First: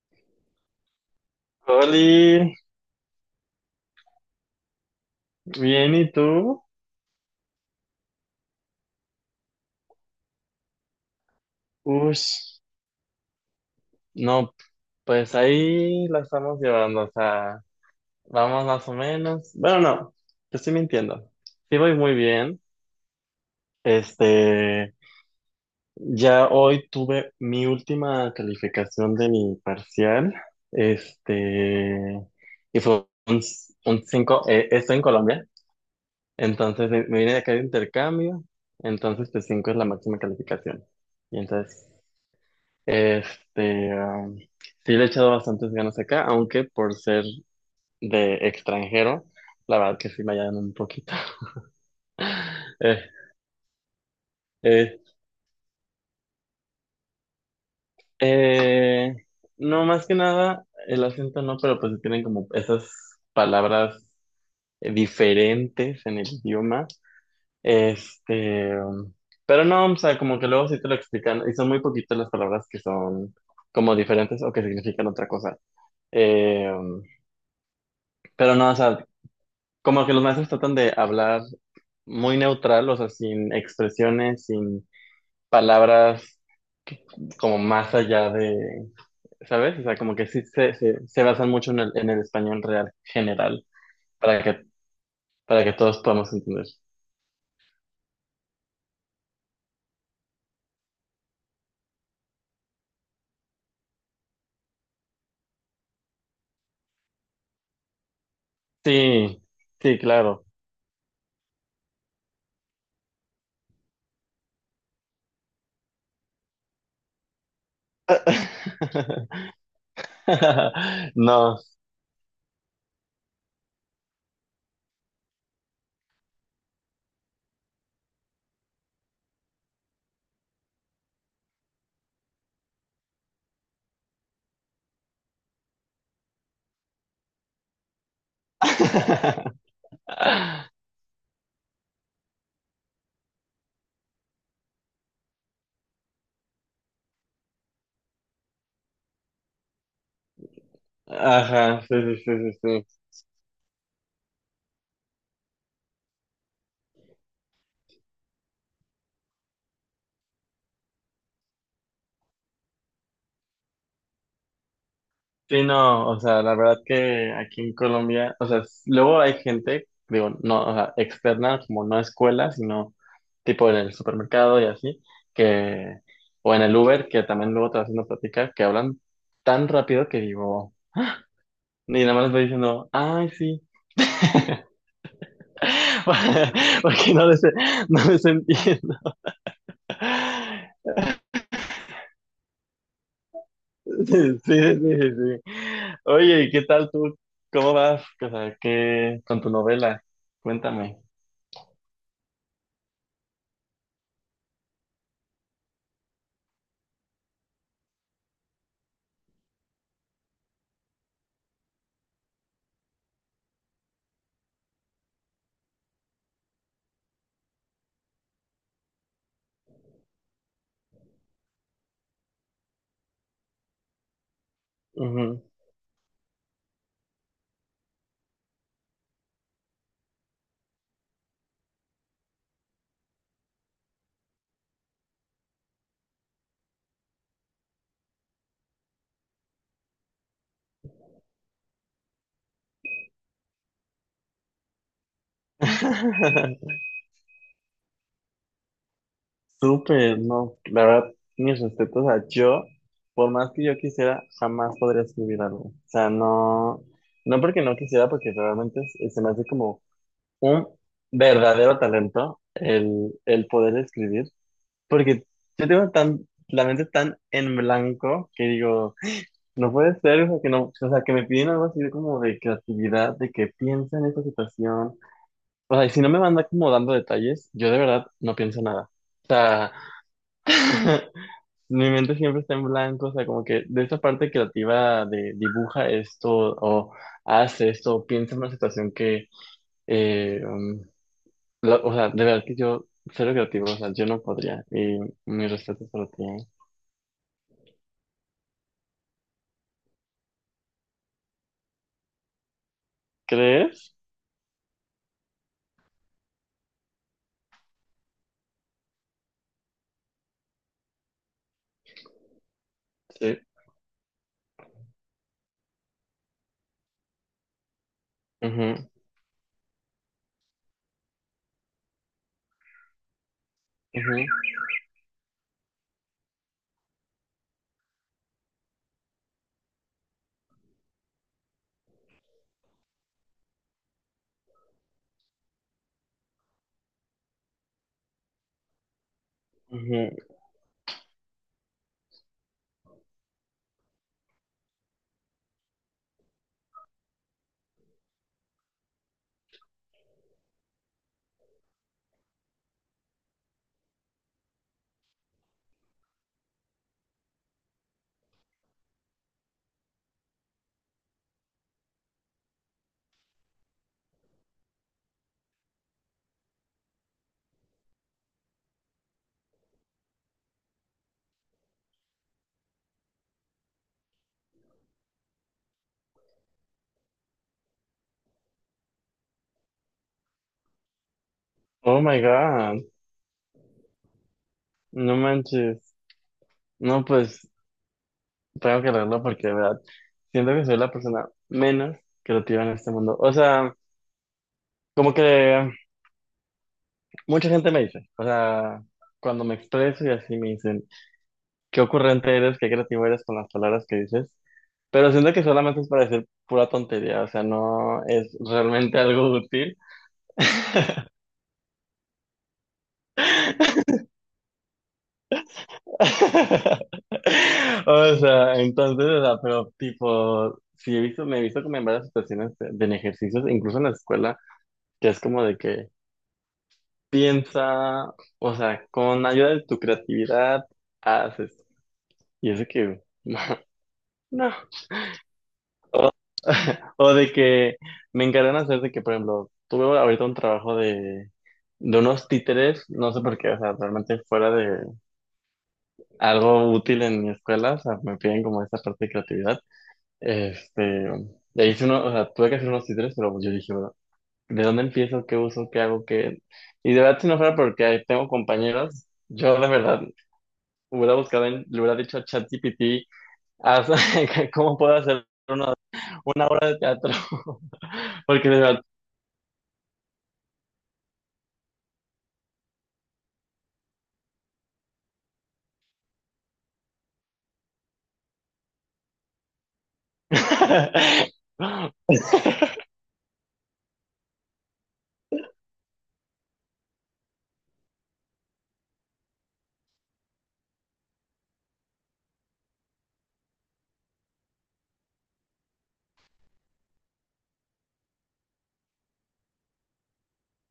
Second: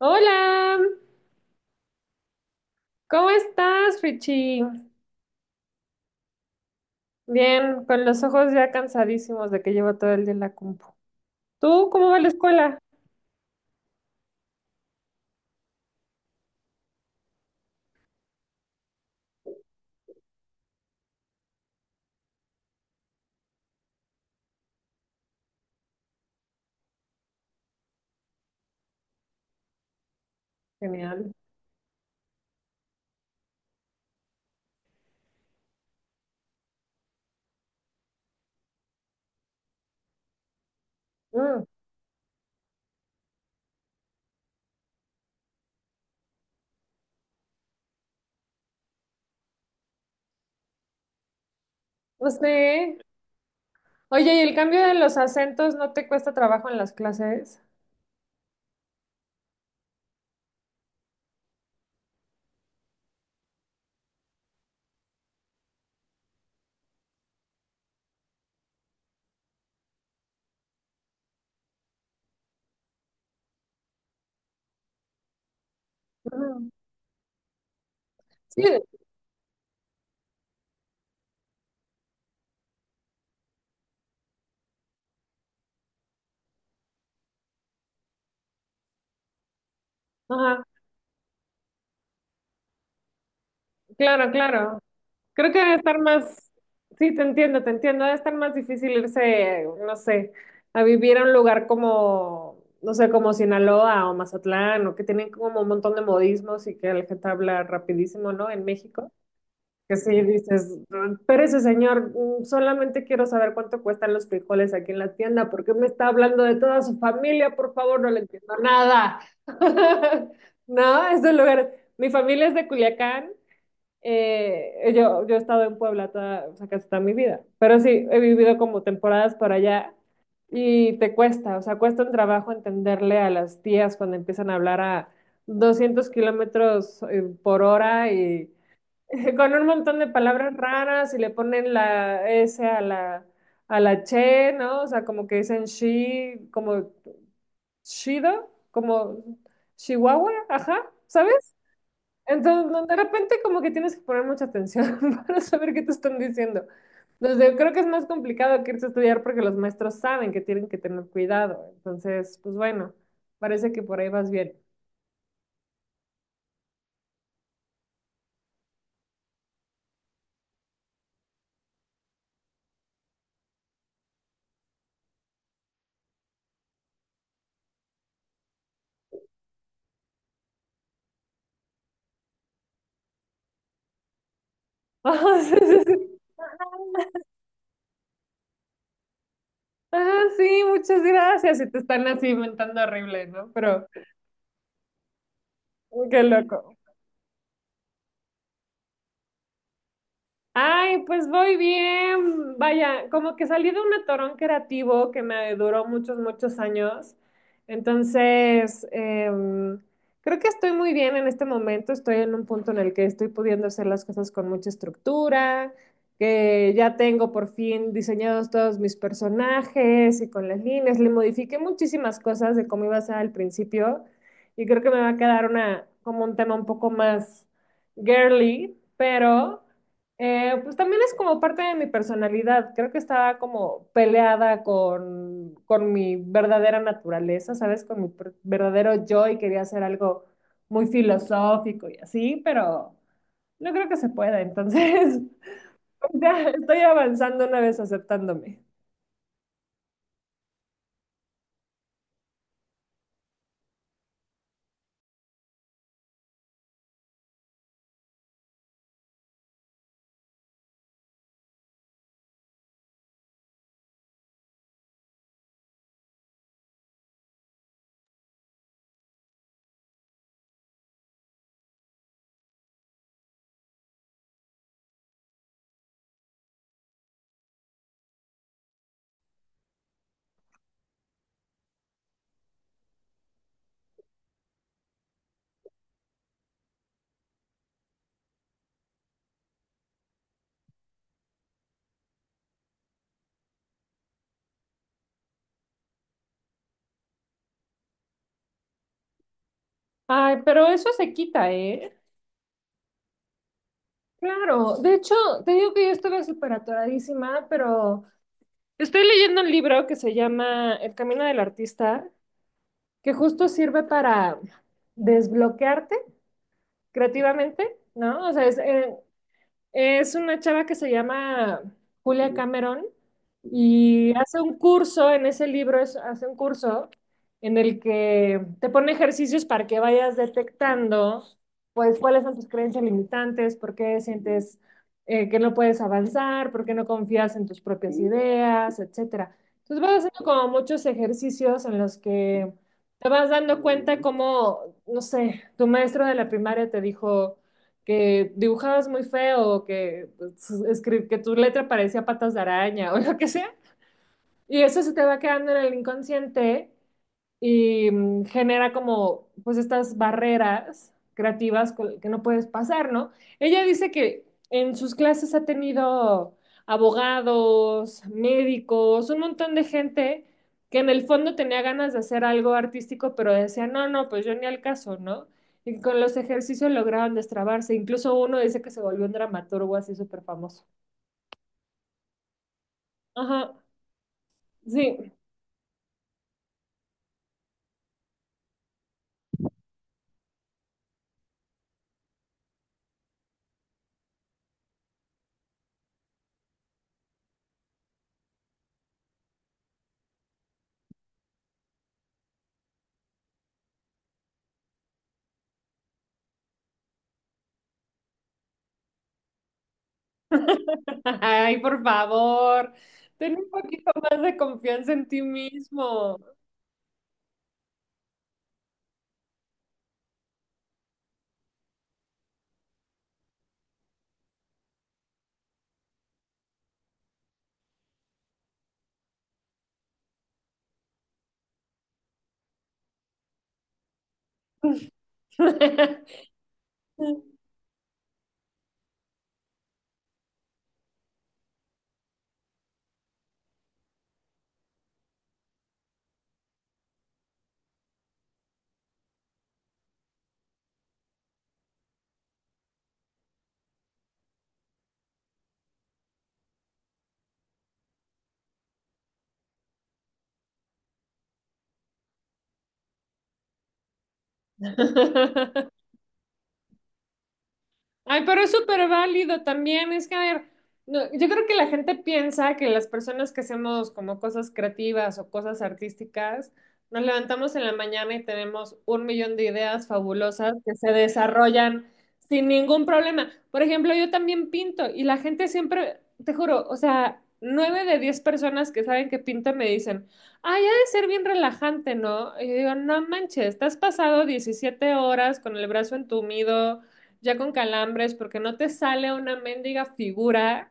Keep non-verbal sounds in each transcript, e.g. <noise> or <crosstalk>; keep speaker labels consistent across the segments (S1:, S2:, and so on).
S1: Hola,
S2: Oli,
S1: ¿cómo estás, Richie?
S2: bien, ¿y tú?
S1: Bien, con los ojos ya cansadísimos de que llevo todo el día en la compu. ¿Tú cómo va la
S2: Ush,
S1: escuela?
S2: no, pues ahí la estamos llevando, o sea, vamos más o menos. Bueno, no, te estoy mintiendo. Sí voy muy bien. Este, ya hoy tuve mi última calificación de mi parcial,
S1: Genial.
S2: este, y fue un, cinco, 5, estoy en Colombia, entonces me vine de acá de intercambio, entonces pues 5 es la máxima calificación. Y
S1: Mm,
S2: entonces... Este, sí le he echado bastantes ganas acá, aunque por ser de extranjero, la verdad que sí me hallan un poquito.
S1: no
S2: <laughs>
S1: sé.
S2: Eh,
S1: Oye, ¿y el cambio de
S2: eh,
S1: los acentos no te cuesta trabajo en las clases?
S2: eh, no, más que nada, el acento no, pero pues tienen como esas palabras diferentes en el idioma. Este, pero no, o sea, como que luego sí te lo explican, y son muy poquitas las palabras que son como diferentes o que significan otra cosa. Eh,
S1: Mm,
S2: um, pero
S1: sí.
S2: no, o sea, como que los maestros tratan de hablar muy neutral, o sea, sin expresiones, sin palabras como más allá de, ¿sabes? O sea, como que sí
S1: Ajá,
S2: se basan mucho en en el español real general
S1: claro,
S2: para que,
S1: claro. Creo que
S2: para que
S1: debe
S2: todos
S1: estar
S2: podamos
S1: más.
S2: entender.
S1: Sí, te entiendo, debe estar más difícil irse, no sé, a vivir a un lugar como, no sé, como Sinaloa o Mazatlán, o que tienen como un montón de modismos y que la gente habla rapidísimo, ¿no? En México,
S2: Sí,
S1: que
S2: sí,
S1: sí
S2: claro.
S1: dices, pero ese señor, solamente quiero saber cuánto cuestan los frijoles aquí en la tienda, porque me está hablando de toda su familia, por favor, no le entiendo nada.
S2: <laughs>
S1: <laughs> No, es un
S2: No.
S1: lugar, mi familia es de Culiacán. Yo he estado en Puebla toda, o sea, casi toda mi vida, pero sí he vivido como temporadas por allá y te cuesta, o sea, cuesta un trabajo entenderle a las tías cuando empiezan a hablar a 200 kilómetros por hora y <laughs> con un
S2: <laughs>
S1: montón de palabras raras y le ponen la S a la che, ¿no? O sea, como que dicen she, como chido, como chihuahua, ajá, ¿sabes?
S2: Ajá, sí, sí, sí, sí,
S1: Entonces, no, de
S2: sí.
S1: repente como que tienes que poner mucha atención <laughs> para saber qué te están diciendo. Entonces, creo que es más complicado que irse a estudiar porque los maestros saben que tienen que tener cuidado. Entonces, pues bueno, parece que por ahí vas bien.
S2: Sí, no, o sea, la verdad que aquí en Colombia, o sea, s- luego hay gente, digo, no, o sea, externa, como no escuela, sino tipo en el supermercado y así, que, o en el Uber, que también luego te vas haciendo plática, que hablan tan rápido que digo, y nada más les voy diciendo, ay, sí,
S1: <laughs> Ajá, sí, sí,
S2: <laughs>
S1: sí.
S2: porque no les entiendo.
S1: Ah, sí, muchas gracias. Y te están así inventando horrible, ¿no? Pero,
S2: Sí, sí, sí, sí. Sí.
S1: qué
S2: Oye, ¿y qué
S1: loco.
S2: tal tú? ¿Cómo vas? O sea, ¿qué con tu novela? Cuéntame.
S1: Ay, pues voy bien. Vaya, como que salí de un atorón creativo que me duró muchos, muchos años. Entonces, creo que estoy muy bien en este momento. Estoy en un punto en el que estoy pudiendo hacer las cosas con mucha estructura, que ya tengo por fin diseñados todos mis personajes y con las líneas. Le modifiqué muchísimas cosas de cómo iba a ser al principio y creo que me va a quedar una, como un tema un poco más girly, pero. Pues también es como parte de mi personalidad. Creo que estaba como peleada con mi verdadera naturaleza, ¿sabes? Con mi verdadero yo y quería hacer algo muy filosófico y así, pero no creo que se pueda. Entonces, <laughs> ya estoy
S2: <laughs>
S1: avanzando una vez aceptándome.
S2: Súper, no, la verdad, mis respetos, o sea, yo, por más que yo quisiera, jamás podría escribir algo. O sea, no, no porque no quisiera, porque realmente es- se me hace como un verdadero talento el poder escribir, porque yo tengo tan, la mente tan en blanco que digo, no puede ser, o sea, que no, o sea, que me piden algo así de como de creatividad, de que piensa en esta situación. O sea, y si no me van acomodando detalles, yo de verdad no pienso nada. O sea, <laughs> mi mente siempre está en blanco, o sea, como que de esa parte creativa de dibuja esto o hace esto, o piensa en una situación que, eh, um, la- o sea, de verdad que yo, cero creativo, o sea, yo no podría. Y mi respeto para ti. ¿Eh?
S1: Ay, pero eso se quita, ¿eh?
S2: ¿Crees?
S1: Claro, de hecho, te digo que yo estuve súper atoradísima, pero estoy leyendo un libro que se llama El Camino del Artista que
S2: Sí.
S1: justo sirve para desbloquearte creativamente, ¿no? O sea,
S2: Ujú,
S1: es una chava que se llama Julia Cameron y
S2: ujú,
S1: hace un curso, en ese libro hace un curso en el que te pone ejercicios para que vayas detectando, pues, cuáles son tus creencias limitantes, por qué sientes que no puedes avanzar, por qué no confías en tus propias ideas, etcétera. Entonces vas
S2: ujú.
S1: haciendo como muchos ejercicios en los que te vas dando cuenta cómo, no sé, tu maestro de la primaria te dijo que dibujabas muy feo, que, pues, que tu letra parecía patas de araña <laughs> o lo que sea. Y eso se te va quedando en el inconsciente y genera como pues estas barreras creativas que no puedes pasar, ¿no? Ella dice que en sus clases ha tenido abogados, médicos, un montón de gente que en el fondo tenía ganas de hacer algo artístico, pero decía, no, no, pues yo ni al caso, ¿no? Y con los ejercicios lograron destrabarse. Incluso uno dice que se volvió un dramaturgo así súper famoso.
S2: Oh my God,
S1: Ajá, sí.
S2: no manches. No, pues tengo que leerlo porque de verdad siento que soy la persona menos creativa en este mundo. O sea, como que. Mucha gente me dice, o sea, cuando me expreso y así me dicen, qué ocurrente eres, qué creativo eres con las palabras que dices, pero siento que solamente es para decir pura tontería, o sea, no es realmente algo útil.
S1: <laughs> Ay, por favor, ten un poquito más de confianza en ti mismo.
S2: <laughs> O sea, entonces, o sea, pero tipo, sí he visto, me he visto como en varias situaciones de, en ejercicios, incluso en la escuela, que es como de que piensa, o sea, con ayuda de tu creatividad, haces, y eso que... <laughs> No. <laughs> O de
S1: <laughs>
S2: que me encargan hacer de que, por ejemplo, tuve ahorita un trabajo de unos títeres, no sé por qué, o sea, realmente fuera de algo útil en mi escuela, o sea, me piden como esa parte de creatividad. Este, y hice uno, o sea, tuve que hacer unos títeres, pero yo dije, bueno, ¿de dónde empiezo? ¿Qué uso? ¿Qué hago? ¿Qué? Y de verdad, si no fuera porque tengo compañeros, yo de verdad hubiera buscado, en, le hubiera dicho a ChatGPT, haz- <laughs> ¿cómo puedo hacer una obra de teatro?
S1: Ay,
S2: <laughs>
S1: pero
S2: Porque
S1: es
S2: de verdad
S1: súper válido también. Es que, a ver, no, yo creo que la gente piensa que las personas que hacemos como cosas creativas o cosas artísticas, nos levantamos en la mañana y tenemos un millón de ideas fabulosas que se
S2: <laughs>
S1: desarrollan sin ningún problema. Por ejemplo, yo también pinto y la gente siempre, te juro, o sea, 9 de 10 personas que saben que pinto me dicen, ay, ha de ser bien relajante, ¿no? Y yo digo, no manches, te has pasado 17 horas con el brazo entumido ya con calambres, porque no te sale una mendiga figura,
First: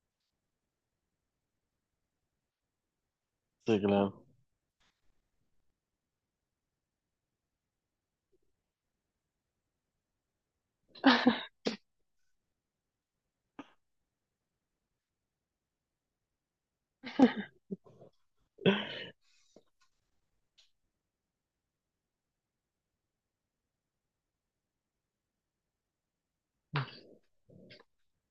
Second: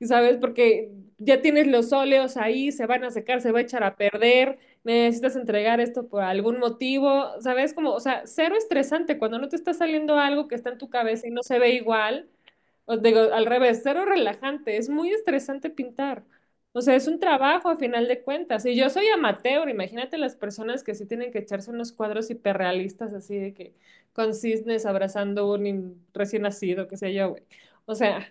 S1: ¿sabes? Porque ya tienes los óleos ahí, se van a secar, se va a
S2: sí,
S1: echar a
S2: claro.
S1: perder, necesitas entregar esto por algún motivo, ¿sabes? Como, o sea, cero estresante cuando no te está saliendo algo que está en tu cabeza y no se ve igual. Os digo, al revés, cero relajante, es muy estresante pintar. O sea, es un trabajo a final de cuentas. Y yo soy amateur, imagínate las personas que sí tienen que echarse unos cuadros hiperrealistas así de que con cisnes abrazando un recién nacido, qué sé yo, güey. O sea,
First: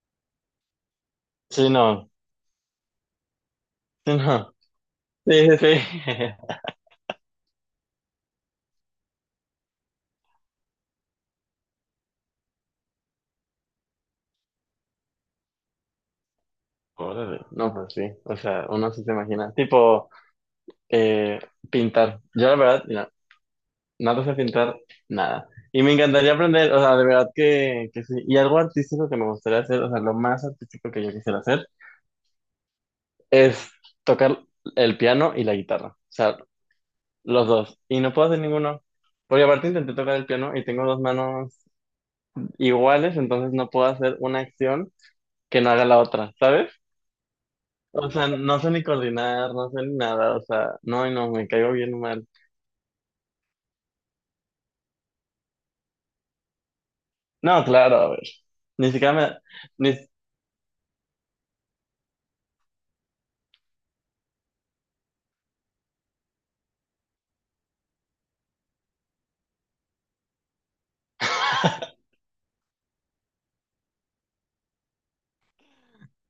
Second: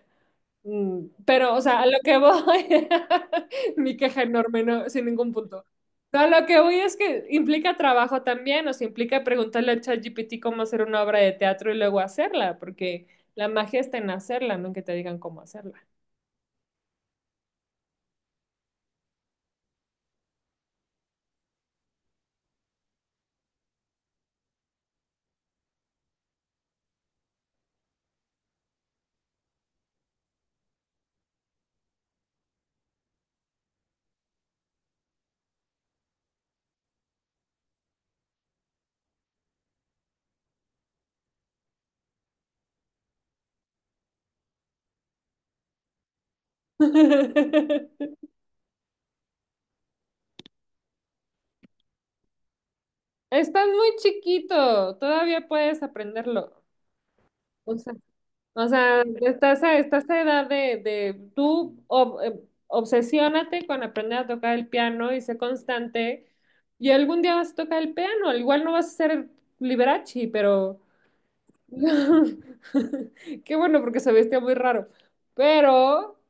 S1: pero, o
S2: Sí,
S1: sea, a lo
S2: no.
S1: que voy, <laughs> mi
S2: Sí,
S1: queja
S2: no.
S1: enorme, no, sin ningún
S2: Sí, sí,
S1: punto.
S2: sí.
S1: No, a lo que voy es que implica trabajo también, o sea, implica preguntarle a ChatGPT cómo hacer una obra de teatro y luego hacerla, porque la magia está en hacerla, no en que te digan cómo hacerla.
S2: <laughs> Órale. No, pues sí. O sea, uno sí se imagina. Tipo, eh, pintar. Yo la verdad, mira, nada sé pintar nada. Y me encantaría aprender, o sea, de verdad que sí. Y algo artístico que me gustaría hacer, o sea, lo más artístico que yo quisiera hacer es tocar el piano y la guitarra. O sea, los dos. Y no puedo hacer ninguno. Porque aparte intenté tocar el piano y tengo dos manos iguales, entonces no puedo hacer una acción que no haga la otra, ¿sabes? O
S1: <laughs>
S2: sea, no sé ni coordinar, no sé ni nada, o sea, no, y no, me caigo bien mal.
S1: Estás muy chiquito, todavía puedes aprenderlo.
S2: No, claro, a ver,
S1: O
S2: ni
S1: sea,
S2: siquiera me...
S1: estás a,
S2: Ni...
S1: estás a edad de tú obsesiónate con aprender a tocar el piano y sé constante. Y algún día vas a tocar el piano. Al igual no vas a ser Liberace, pero
S2: <laughs>
S1: <laughs> qué bueno porque se vestía muy raro. Pero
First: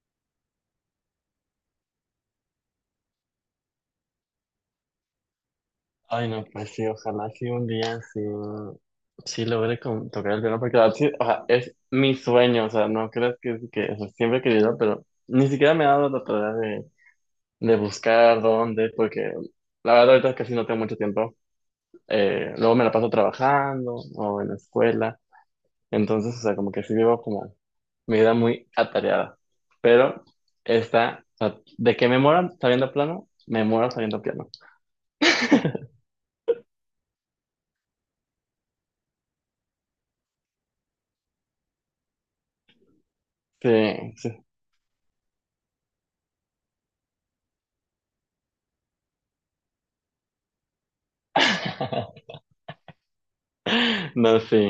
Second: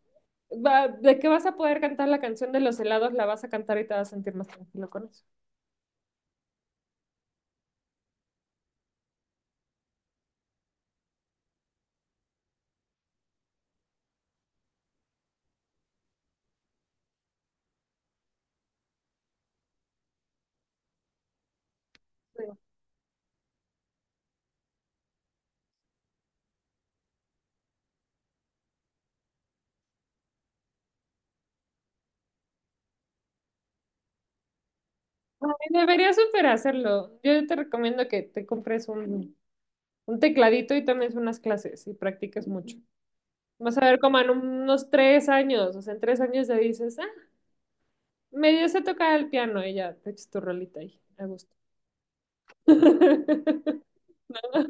S1: de que vas a poder cantar la canción de los helados, la vas a cantar y te vas a sentir más tranquilo con eso.
S2: Ay, no, pues sí, ojalá sí un día sí, sí logre con- tocar el piano, porque la verdad sí, o sea, es mi sueño, o sea, no creas que o sea, siempre he querido, pero ni siquiera me he dado la tarea de, buscar dónde, porque la verdad ahorita casi no tengo mucho tiempo.
S1: Sí.
S2: Luego me la paso trabajando o en la escuela. Entonces, o sea, como que sí vivo como mi vida muy atareada. Pero esta, o sea, de que me muera sabiendo plano, me muero sabiendo piano.
S1: Ay, deberías super hacerlo. Yo te recomiendo que te compres un tecladito y también unas clases y practicas mucho.
S2: Sí,
S1: Vas a ver como en
S2: sí.
S1: unos 3 años, o sea, en 3 años ya dices, ah, medio sé tocar el piano y ya te echas tu rolita ahí, a gusto.
S2: <laughs>
S1: <laughs>
S2: No, sí.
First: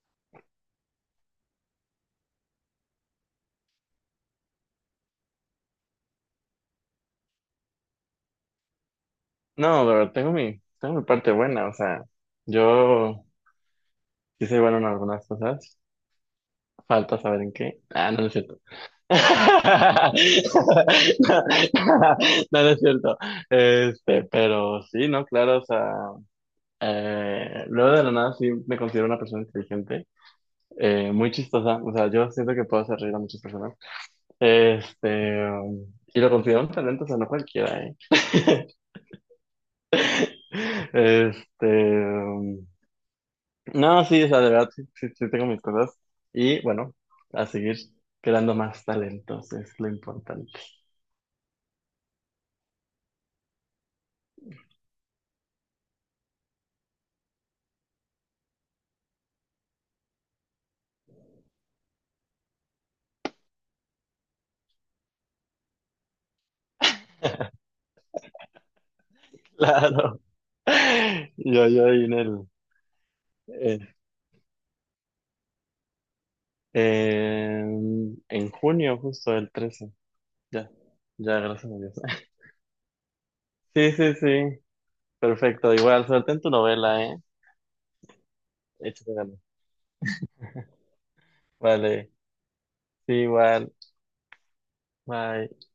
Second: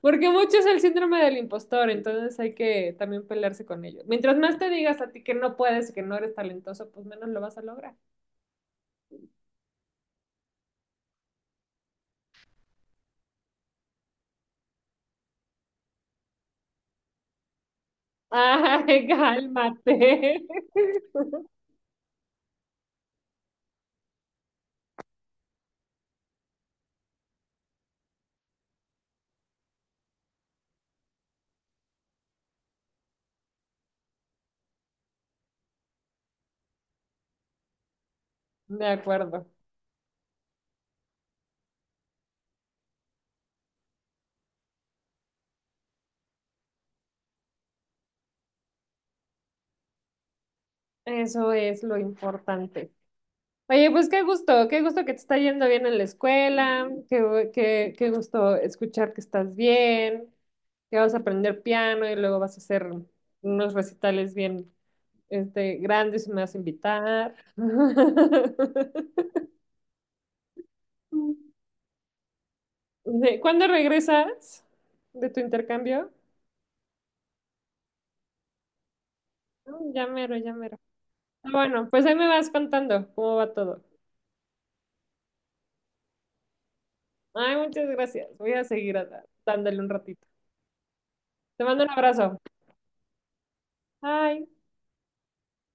S1: Porque mucho es el síndrome del impostor, entonces hay que también pelearse con ello. Mientras más te digas a ti que no puedes, que no eres talentoso, pues menos lo vas a lograr.
S2: No, pero tengo mi parte buena, o sea, yo sí soy bueno en algunas cosas. Falta saber en qué. Ah, no, no es cierto.
S1: Ay, cálmate. <laughs>
S2: <laughs> No, no es cierto. Este, pero sí, no, claro, o sea. Luego de la nada sí me considero una persona inteligente, muy chistosa, o sea, yo siento que puedo hacer reír a muchas personas. Este, y lo considero un talento, o sea, no cualquiera, ¿eh? <laughs>
S1: De acuerdo.
S2: Este, um, no, sí, o sea, de verdad sí, sí, sí tengo mis cosas. Y bueno, a seguir creando más talentos es lo importante. <laughs>
S1: Eso es lo importante. Oye, pues qué gusto que te está yendo bien en la escuela, qué gusto escuchar que estás bien, que vas a aprender piano y luego vas a hacer unos recitales bien, este, grandes y me vas a invitar. <laughs>
S2: Claro. Yo ahí en el,
S1: ¿Cuándo
S2: eh,
S1: regresas de tu intercambio?
S2: en junio, justo el 13.
S1: Ya mero, ya
S2: Ya,
S1: mero.
S2: ya,
S1: Ah,
S2: gracias a
S1: bueno,
S2: Dios.
S1: pues ahí me vas contando cómo va todo.
S2: Sí, sí, sí. Perfecto. Igual, suerte en tu novela, ¿eh?
S1: Ay, muchas gracias. Voy a seguir
S2: Échate ganas.
S1: dándole un ratito. Te mando un
S2: Vale.
S1: abrazo.
S2: Sí, igual.
S1: Bye.
S2: Bye.